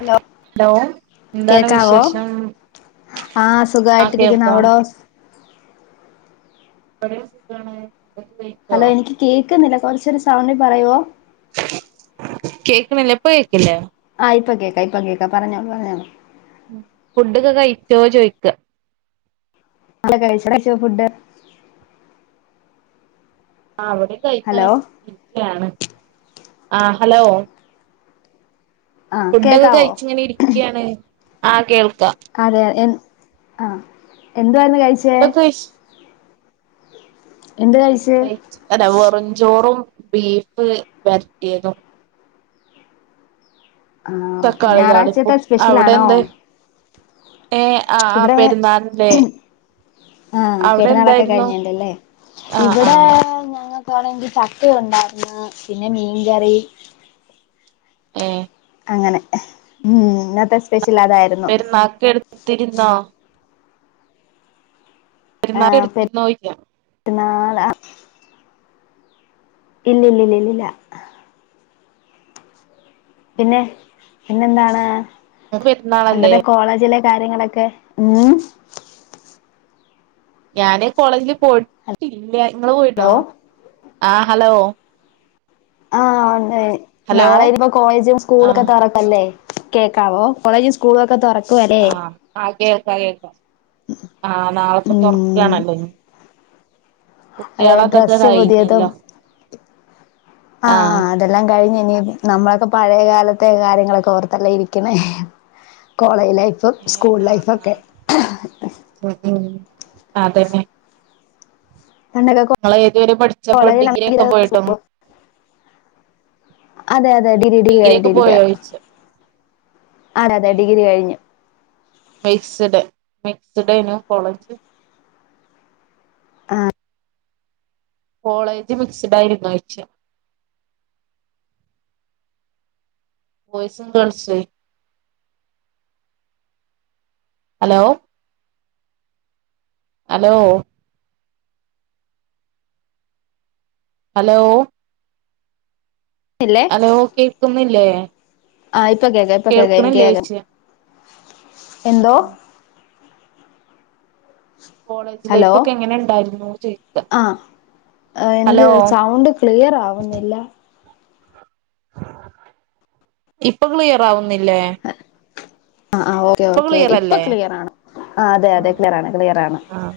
Hello hello എന്താണ് കേക്കാവോ വിശേഷം ആ ആ സുഖായിട്ടിരിക്ണ് കേൾക്കാം അവിടോ ഇവിടേം സുഖാണ് [unintelligible] കയിച്ചോ ക്കുന്നില്ല കുറച്ചൂടെ സൗണ്ടി പറയൊ കേക്ണില്ലേ ഇപ്പ കേക്ണില്ലേ ആ ഇപ്പൊ കേക്കാ ഇപ്പൊ കേക്കാ പറഞ്ഞോ പറഞ്ഞോ ഫുഡൊക്കെ കഴിച്ചോ ചോയ്ക്ക അ കഴിച്ചു [unintelligible] ഫുഡ് ആ അവിടെ ഹലോ കഴിക്കലൊക്കെ ആണ് ആ ഹലോ ആഹ് ഫുഡും കേക്കാവോ കഴിച്ചിങ്ങനെ ഇരിക്ക്യാണ് ആ കേൾക് അതെ അതെ ആഹ് എന്തുവാ ഇന്ന് കഴിച്ചേ ഫുഡൊക്കെ എന്ത് കഴിച്ച് നെയ് അല്ല വെറുംചോറും ബീഫ് വെരറ്റിയതും ആ ഓക്കെ തക്കാളി താളിപ്പും ഞായറാഴ്ചത്തെ അവിടെ സ്പെഷ്യലാണോ എന്താ ഏ ആ ആ ഇവിടെ പെരുന്നാളിന്റെ ആഹ് അവിടെ പെരുന്നാളൊക്കെ എന്തായിരുന്നു കഴിഞ്ഞേന്റെല്ലേ ആ ആ ഇണെങ്കി [unintelligible] ഉണ്ടായിന്ന് പിന്നെ മീൻകറി ഏഹ് അങ്ങനെ ഉ ഇന്നത്തെ സ്പ്യ പെരുന്നാക്ക് എടുത്തിരുന്നോ പെരുന്നാക്ക് എടുത്തിരുന്നോ ചോയ്ക്ക ഹലോ ഇല്ല ഇല്ല ഇല്ല ഇല്ലില്ല പിന്നെ പിന്നെന്താണ് ഇ പരുന്നാളല്ലേ പണ്ടത്തെ കോളേജിലെ കാര്യങ്ങളൊക്കെ ഉം ഞാന് കോളേജില് പോയിട്ടില്ല നിങ്ങള് പോയിട്ടോ ഹലോ ആ ഹലോ ആഹ ഉ ഏ് ഹലോ നാളെ ഇനി ഇപ്പോ കോളേജും സ്കൂള ഒക്കെ ആഹ് തറക്കല്ലേ കേൾക്കാവോ കോളേജും സ്കൂളുംൊക്കെ തുറക്ക ആഹെ കയക്ക ആഹ് നാളെപ്പ ഉം തുറക്കാണല്ലോ ഇ അതെ ഡ്രസ് പുതിയതും കഴിഞ്ഞല്ലോ ആ ആഹ് ആ അതെല്ലാം കഴിഞ്ഞു നമ്മളൊക്കെ പഴയ കാലത്തെ കാര്യങ്ങളൊക്കെ ഓർത്തല്ല ഇരിക്കണേ ലൈഫും ഏഹ് സ്കൂൾ ആഹ് ലൈഫൊക്കെ ആതന്നെ പണ്ടൊക്കെ നിങ്ങ ഏതുവരെ പഠിച്ചപ്പോ ഡിഗ്രി ഒക്കെ കോളേജിലാണെങ്കില് പോയിട്ടും അതെ അതെ അത ഡിഗ്രി ഡിഗ്രി കഴിിരിക്ക ആരാതെ ഏഹ് ഡിഗ്രി കഴിഞ്ഞു മിക്സ്ഡ് മിക്സ്ഡന കൊളഞ്ച് ആ കോളേജ് മിക്സഡ് ആയിരരുന്നു ആഴ്ച ബോയ്സും girls hello hello hello hello കേൾക്കുന്നില്ലേ ആയി ഇപ്പൊ കേൾക്ക ഇപ്പൊ കേൾക്കാം എനിക്ക് കോം കേൾക്കണില്ലേയ്ച്ച എന്ത കോളേജ് ഹലോ ലൈഫ് ഒക്കെ എങ്ങനെ ഉണ്ടായിരുന്നു ചോദിക്ക ആഹ എനിക്ക് ഹലോ സൗണ്ട് ക്ലിയർ ആവുന്നില്ല ഇപ്പൊ ക്ലിയയറാവുന്നില്ലേ ആ ആ ഓെ ഓക്കെ ഇപ്പൊ ക്ലിയർ ആണ ആ അതെ അതെ ക്ലിയർ ആാണ് ക്ലിയർ ആാണ് ആഹ്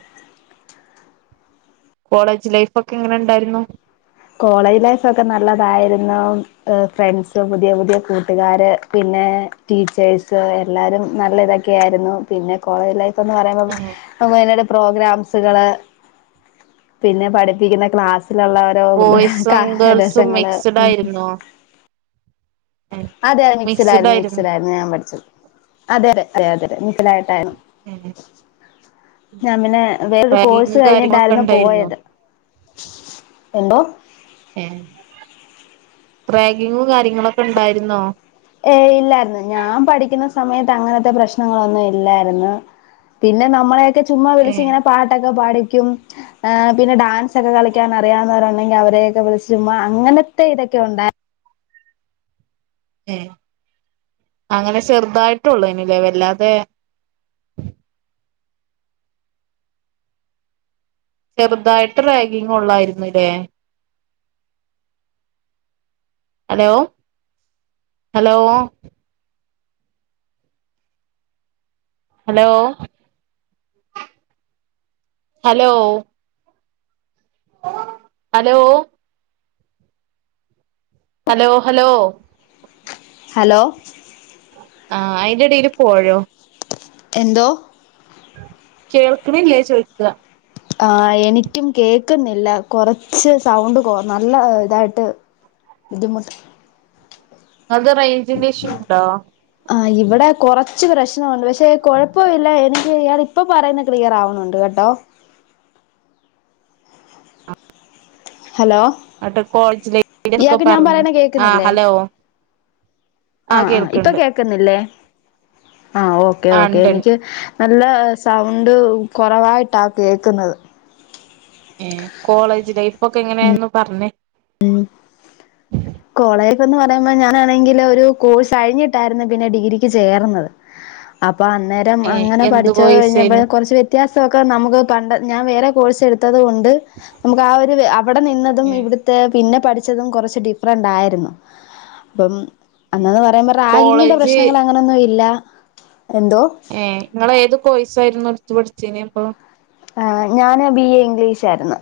കോളേജ് ലൈഫ് ഒക്കെ എങ്ങനെ ഉണ്ടായിരുന്നു കോളേജ് ലൈഫ് ഒക്കെ നല്ലതായിരുന്നു ഫ്രണ്ട്സ് പുതിയ പുതിയ കൂട്ടുകാാര് പിന്നെ ടീച്ചേഴ്സ് എല്ലാരും നല്ല ഇതൊക്കെയ ആായിരുന്നു പിന്നെ കോളേജ് ലൈഫ് ന്ന് പറയുമ്പോ നട് പ്രോഗ്രാംസുകള് പിന്നെ പഠിപ്പിക്കുന്ന ക്ലാസ്സിലുള്ള ഓരോ ബോയ്സും ഗേൾസും രസങ്ങള് മിക്സ്ഡ് ഉം ആയിുന്നോ അതെ അതെ മിക്സിഡൈരുന്നൂ മിക്സിഡൈരുന്നൂ ഞാൻ പഠിച്ചത് അതെ അതെ അതെ അതെ ഡായിട്ടായിരുന്നൂ ഞാ പിന്നെ വേറൊരു കോഴ്സ് റാഗിങ് കാര്യങ്ങളൊക്കെ കഴിഞ്ഞിട്ടായിരുന്നു ഉണ്ടായിരുന്നോ പോയത് എന്തോ റാഗിങ്ങും കാര്യങ്ങളൊക്കെ ഉണ്ടായിരുന്നോ ഏ ഇല്ലായിരുന്നു ഞാൻ പഠിക്കുന്ന സമയത്ത് അങ്ങനത്തെ പ്രശ്നങ്ങളൊന്നും ഇല്ലായിരുന്നു പിന്നെ നമ്മളെ ചുമ്മ വിളിച്ചിങ്ങനെ പാട്ട് - പാഠിക്കും ഏഹ് പിന്നെ ഡാൻസ ഒക്കെ കളിക്കാൻ അറിയാവുന്നവരുണ്ടെങ്കിൽ അവരെയൊക്കെ വിളിച്ചു ചുമ്മ അങ്ങനത്തെ ഇതൊക്കെ ഉണ്ടായി ഏഹ് അങ്ങനെ ചെറുതായിട്ടള്ളു എന്നിവ വല്ലാതെ- ചെറുതായിട്ട് റാഗിങ് ഉള്ളായിരുന്നുല്ലേ? Hello hello hello hello hello hello hello hello ആ അയിന്റെ എടേൽ പോയോ എന്തോ കേൾക്കണ്ണിലെ ചോഴിദിക്കുക ആ എനിക്കും കേക്കുന്നില്ല കുറച്ച് സൗണ്ട്കോ നല്ല ഇതായിട്ട് ബുദ്ധിമുട്ട് അത് റേഞ്ചിന്റെ ഇഷ്യൂ ഉണ്ടോ ആഹ് ഇവിടെ കുറച്ച് പ്രശ്നമുണ്ട് പക്ഷെ കൊഴപ്പവില്ല എനിക്ക് ഇയാൾ ഇപ്പൊ പറയുന്ന ക്ലിയർ ആാവുന്നുണ്ട് കേട്ടോ ഹലോ അട്ട് കോളേജിലൊക്കെ ഇയാക്ക് ഞാൻ പറഞ്ഞു പറയണ ആ കേൾക്കുന്നില്ലേ ഹലോ ആ ആ ഇപ്പൊ കേക്കുന്നില്ലേ ആഹ ഓക്കേ ആ ഓക്കേ ഉണ്ട്ണ്ട് എനിക്ക്- നല്ല സൗണ്ട് കുറവായിട്ടാ കേൾക്കുന്നത് ഏ കോളേജ് ലൈഫെക്കെ എങ്ങനെയാന്ന് പറഞ്ഞേ ഉ കോളേജന്ന് പറയുമ്പോ ഞാനാണെങ്കിൽ ഒരു കോഴ്സ് കഴിഞ്ഞിട്ടായിരുന്നു പിന്നെ ഡിഗ്രിക്ക് ചേർന്നത് അ പ്പൊ അന്നേരം ഏ അങ്ങനെ എന്ത് പഠിച്ചച്ച് കഴിഞ്ഞ കോഴ്സേനു കുറച്ച് വ്യത്യാ സക്കെ നമുക്ക് പണ്ട ഞാൻ വേറെ കോഴ്സ് എടുത്തത് കൊണ്ട് ണ്ട് നമുക്ക് ആ ഒരു അവിടെ നിന്നതും ഏ ഇവി പിന്നെ പഠിച്ചതും കുറച്ച് ഡിഫറൻറ് ആയിരുന്നു അപ്പം- അന്നന്ന് പറയുമ്പോ റാഗിങ്ങിന്റെ കോളേജ് പ്രശ്നങ്ങൾ അങ്ങനെൊന്നും ഇല്ല എന്തോ ഏ നിങൾ ഏത് കോയ്സായിരുന്നു സ് പഠിച്ചന അപ്പൊ ആ ഞാന് ബി എ ഇംഗ്ലീഷായിരുന്നു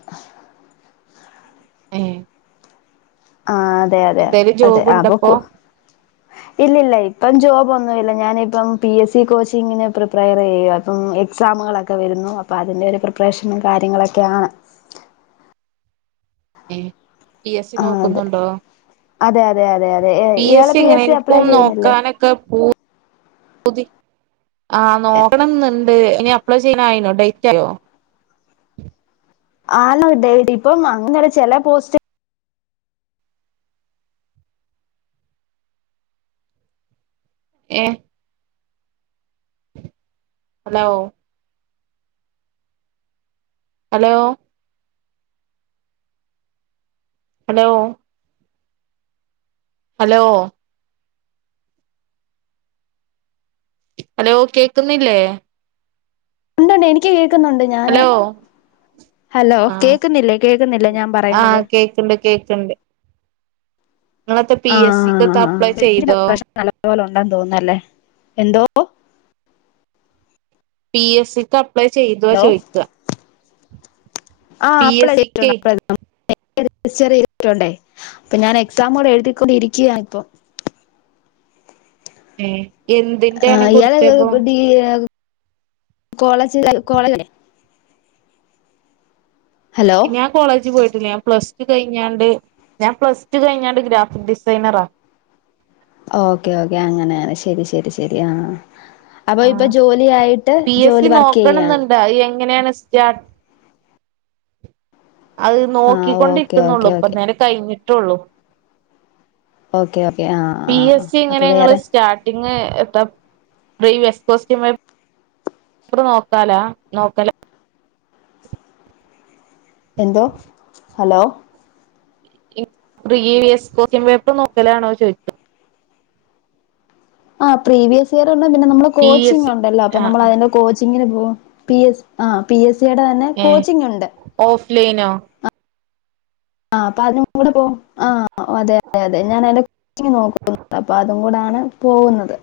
ഏ [unintelligible] ആ അതെ അതെ എന്തേലും അതെ ജോബ് ആ ഉണ്ടപ്പോ പോക്കൂ ഇല്ലല്ല ഇപ്പോം ജോബോനുമില്ല ഞാനിപ്പം പി എസ് സി കോച്ചിങ്ങിന് പ്രിപ്പയർ ചെയ്യ അപ്പം എക്സാമുകളൊക്കെ വരുന്നു അപ്പൊ അതിന്റെ ഒരു പ്രിപറേഷനും കാര്യങ്ങളൊക്കെ ആണ് ഏ [inaudible] പി എസ് സി ആ നോക്കുന്നുണ്ടോ അതെ അതെ അതെ അതെ അതെ പി എസ് ഇയാള് സി അപ്ലൈ എങ്ങനെപ്പും ചെയ്യുന്നില്ലേ നോക്കാനൊക്കെ പൂ- പുതി- ആഹ് നോക്കണന്നുണ്ട് ഇനി അപ്ലൈ ചെയ്യാനായിനോ ഡേറ്റ് ആയോ ആണോ ഡ ഇപ്പം അങ്ങെ ചെല പോസ്റ്റ് ഏ hello hello hello hello hello കേക്കുന്നില്ലേ ഉണ്ടണ്ട് എനിക്ക് കി കേക്കുന്നുണ്ട് ഞാന് ഹലോ ഹലോ ആ കേക്കുന്നില്ലേ കേൾക്കുന്നില്ലേ ഞാൻ ആ പറയുന്നത് കേക്കണ്ട് കേക്കണ്ട് നിങ്ങളത്തെ പി ആ എസ് സി ക്കത്ത അപ്ലൈ ചെയ്തോ വണ്ട തോന്നല്ലേ എന്തോ പി എസ് സി ക് അ അപ്ലൈ ചെയ്ത ചോയ്ക്ക ആഹ് അപ്ലേ ചെയിതിട്ടു അപ്ലൈ രജിസ്റ്റർ ചെയ്തിട്ടുണ്ടേ അപ്പൊ ഞാൻ എക്സാം കൂടെ എഴുതിക്കൊണ്ടിരിക്കയാ ഇപ്പൊ ഏഹ് ആഹ് ഇയാളെ [unintelligible] കോളേജ് കോളേജ ഹലോ ഞാൻ കോളേജ് പോയിട്ട് ഞാൻ പ്ലസ് ടു കഴിഞ്ഞാണ്ട് ഞാൻ പ്ലസ് ടു കഴിഞ്ഞാണ്ട് ഗ്രാഫിക് ഡിസൈനറാ ഓക്കെ ഓക്കെ അങ്ങനെയെ ശരി ശരി ശരി ശരിയാ അപ്പൊ ഇപ്പൊ ആ ജോലിയായിട്ട് ജോലി വർക്ക് ചെയ്യാണ് ങ്ങനെയാണ് സ്റ്റാർ അത് ആഹ് ഓക്കെ നോക്കിക്കൊണ്ടിരിക്കുന്നുള്ളൂ ഓക്കെ ഇപ്പ ഓക്കെ നേരം കഴിഞ്ഞി ട്ടുള്ളൂ. ഓക്കെയാ പി എസ് സി ഇങ്ങനെ ഞങ്ങള് സ്റ്റാർട്ടി- ഇങ്ങനെ എന്താ പ്രീ വെസ് കോസ്റ്റ്യ പേപ്പറു നോക്കാലോ ആ നോക്കാലോ എന്തോ ഹലോ ഈ പ്രീവിസ് കൊസ്റ്റിയൻ പേപ്പർ നോക്കലാണോ ചോദിച്ചത് ആ പ്രീവിയസ് തിയറി ഉണ്ട് നമ്മള് പി എസ് കോച്ചിംങ്‌ സി ഉണ്ടല്ലോ അപ്പ ആഹ് നമ്മള് ആഹ് അതിന്റെ കോച്ചിങ്ങിന് പോകും പി എസ്- ആ പി എസ് യെടെ തന്നെ കോച്ചിങ് ഉണ്ട് ലൈനോ ആ അപ്പ അതിനും കൂടെ പോവും ആ അതെ അതെ അതെ ഞാൻ അതിന്റെ കോച്ചിങ് നോക്കുന്നുണ്ട് അപ്പ അതും കൂടാണ് പോകുന്നത്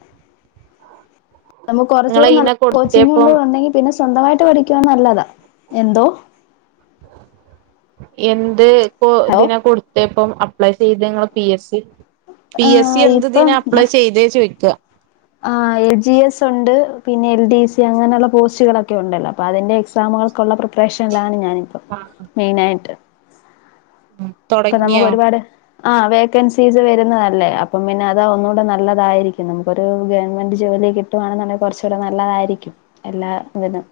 നമുക്ക് ഇങ്ങള് കുറച്ചൂടെ നല്ല അയിനാ കോച്ചിങ്ങ് കൊടുത്തേപ്പം കൂടെ ഉണ്ടെങ്കി പിന്നെ സ്വന്തമായിട്ട് പഠിക്കുവാണെങ്കി നല്ലതാ എന്തോ എന്ത് ഹലോ തിനാ കൊടുത്തെ ഇപ്പം അപ്ലൈ ചെയ്തെങ്ങള് P S C P S C ആഹ് എന്തിതിനാ ഇപ്പം അപ്ലൈ ചെയ്തേ ചോയ്ക്കാ ആഹ് എൽ ജി എസ് ഉണ്ട് പിന്നെ എൽ ഡി സി അങ്ങനെയുള്ള പോസ്റ്റുകളൊക്കെ ഉണ്ടല്ലോ അപ്പോൾ അതിന്റെ എക്സാമുകൾക്കുള്ള പ്രിപ്പറേഷനിലാണ് ഞാൻ മെയിനായിട്ട് ഇപ്പൊ നമുക്ക് തുടങ്ങിയോ ഒരുപാട് ആഹ വേക്കൻസീസ് വരുന്നതല്ലേ അപ്പം പിന്നെ അതാ ഒന്നുകൂടെ നല്ലതായിരിക്കും നമുക്കൊരു ഗവൺമെന്റ് ജോലി കിട്ടുവാണെന്നുണ്ടെങ്കിൽ കുറച്ചൂടെ നല്ലതായിരിക്കും എല്ലാ ഇതിനും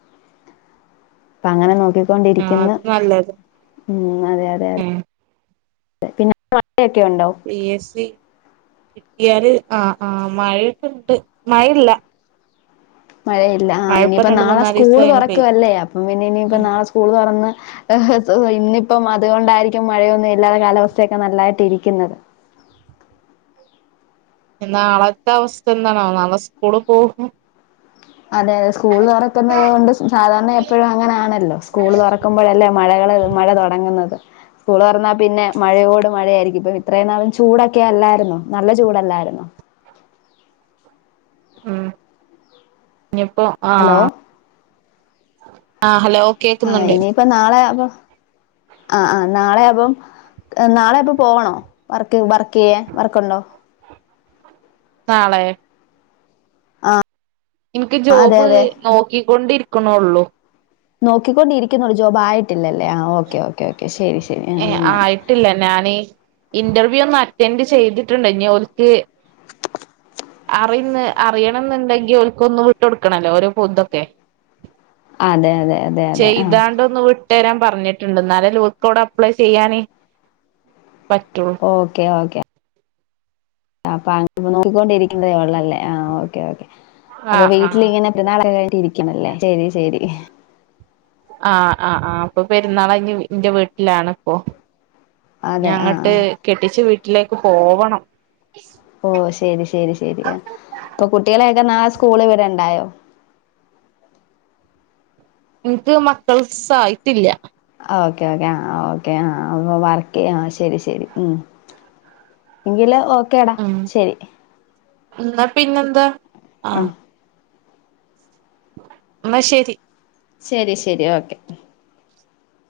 അപ്പ അങ്ങനെ നോക്കി ആഹ് നോക്കികൊണ്ടിരിക്കുന്നു അത് നല്ലത് ഉ അതെ അതെ ഏഹ് പിന്നെ മഴയൊക്കെ ഉണ്ടോ പി എസ് സി കിട്ടിയാല് ആഹ ആഹ മഴയൊക്കെ ഇണ്ട് മഴയില്ല മഴയില്ല മഴപ്പ ഇനിയിപ്പ രണ്ട് നാളെ മൂന്നാല് സ്കൂള് ദിവസായിണ് പെയ്തിട്ട് തുറക്കുവല്ലേ അപ്പം പിന്നെ ഇനിയിപ്പ ഉം നാളെ സ്കൂള് തുറന്ന് ഇന്നിപ്പം അതുകൊണ്ടായിരിക്കും മഴയൊന്നും ഇല്ലാതെ കാലാവസ്ഥയൊക്കെ നല്ലായിട്ട് ഇരിക്കുന്നത് നാളത്തെ അവസ്ഥ എന്താണാവോ നാളെ സ്കൂള് പോകു അതെ അതെ സ്കൂൾ തുറക്കുന്നത് കൊണ്ട് സാധാരണ എപ്പോഴും അങ്ങനാണല്ലോ സ്കൂൾ തുറക്കുമ്പോഴല്ലേ മഴകള് മഴ തുടങ്ങുന്നത് സ്കൂള് തുറന്നാ പിന്നെ മഴയോട് മഴയായിരിക്കും ഇപ്പൊ ഇത്രയും നാളും ചൂടൊക്കെ അല്ലായിരുന്നോ നല്ല ചൂടല്ലായിരുന്നോ ആഹ ഇനിയിപ്പോ ഹലോ ആഹ ആഹ ഹലോ ആഹ കേക്കുന്നുണ്ട് ഇനിയിപ്പ നാളെ അപ്പൊ ആ ആ നാളെയപ്പം നാളെയപ്പം പോകണോ വർക്ക് വർക്ക് ചെയ്യാൻ വർക്കുണ്ടോ നാളെ ആഹ എനിക്ക് ജോബ് നോക്കിക്കൊണ്ടിരി ക്കുണുള്ളൂ നോക്കിക്കൊണ്ടിരിക്കുന്നുള്ളൂ ജോബ് ആയിട്ടില്ലല്ലേ ആ ഓക്കെ ഓക്കേ ഓക്കെ ശ ഏ ആയിട്ടില്ല ഞൻ ഇന്റർ അറ്റൻഡ് ചെയ്തിട്ടുണ്ട് ഇനി ഒരേക്ക് അറന്ന് അറിയണം എന്നുണ്ടെങ്കി ഒക്ക് ഒന്ന് വിട്ട്ടുക്കണല്ലോ ഓരോ പുന്തൊക്കെ അതെ അതെ അതെ അതെ ആഹ ഇരാൻ പറഞ്ഞിട്ടുണ്ട് എന്നാലെ ലൂക്കോട് അപ്ലൈ ചെയ്യാന ഓക്കെ ഓക്കെ ആപ്പാ അപ്പൊ നോക്കിക്കൊണ്ടിരിക്കുന്നതേ ഉള്ളല്ലേ ആ ഓക്കെ ഓക്കെ അപ്പൊ ആഹ് ആഹ് വീട്ടിങ്ങനെ എ നാള ഇരി ല്ലേ ശരി ശരി ആഹ് ആ ആ അപ്പൊ പെരുന്നാൾ എറെ വീട്ടിലാാണ് ഇപ്പൊ അതെ ആ ആ ഞങ്ങട്ട് കെട്ടിച്ചു വീ വീട്ടിലേക്ക് പോവണം ഓ ശരി ശരി ശരിയാ ഇപ്പൊ കുട്ടികളെയൊക്കെ നാളെ സ് സ്കൂളിൽ വിടണ്ടായോ എനിക്ക് മക്കൾ സ് ആ യിടി ല്ല ഓക്കേ ഓക്കേ ആ ഓക്കെ ആഹ അ വർക്ക് ചെയ്യാം ശരി ശരി ഉം എങ്കില് ഓ കേടാ ഉം ശരി എന്നാ പിന്നെ എന്താ ആ എന്ന ശെരി ശരി ശരി ഓക്കെ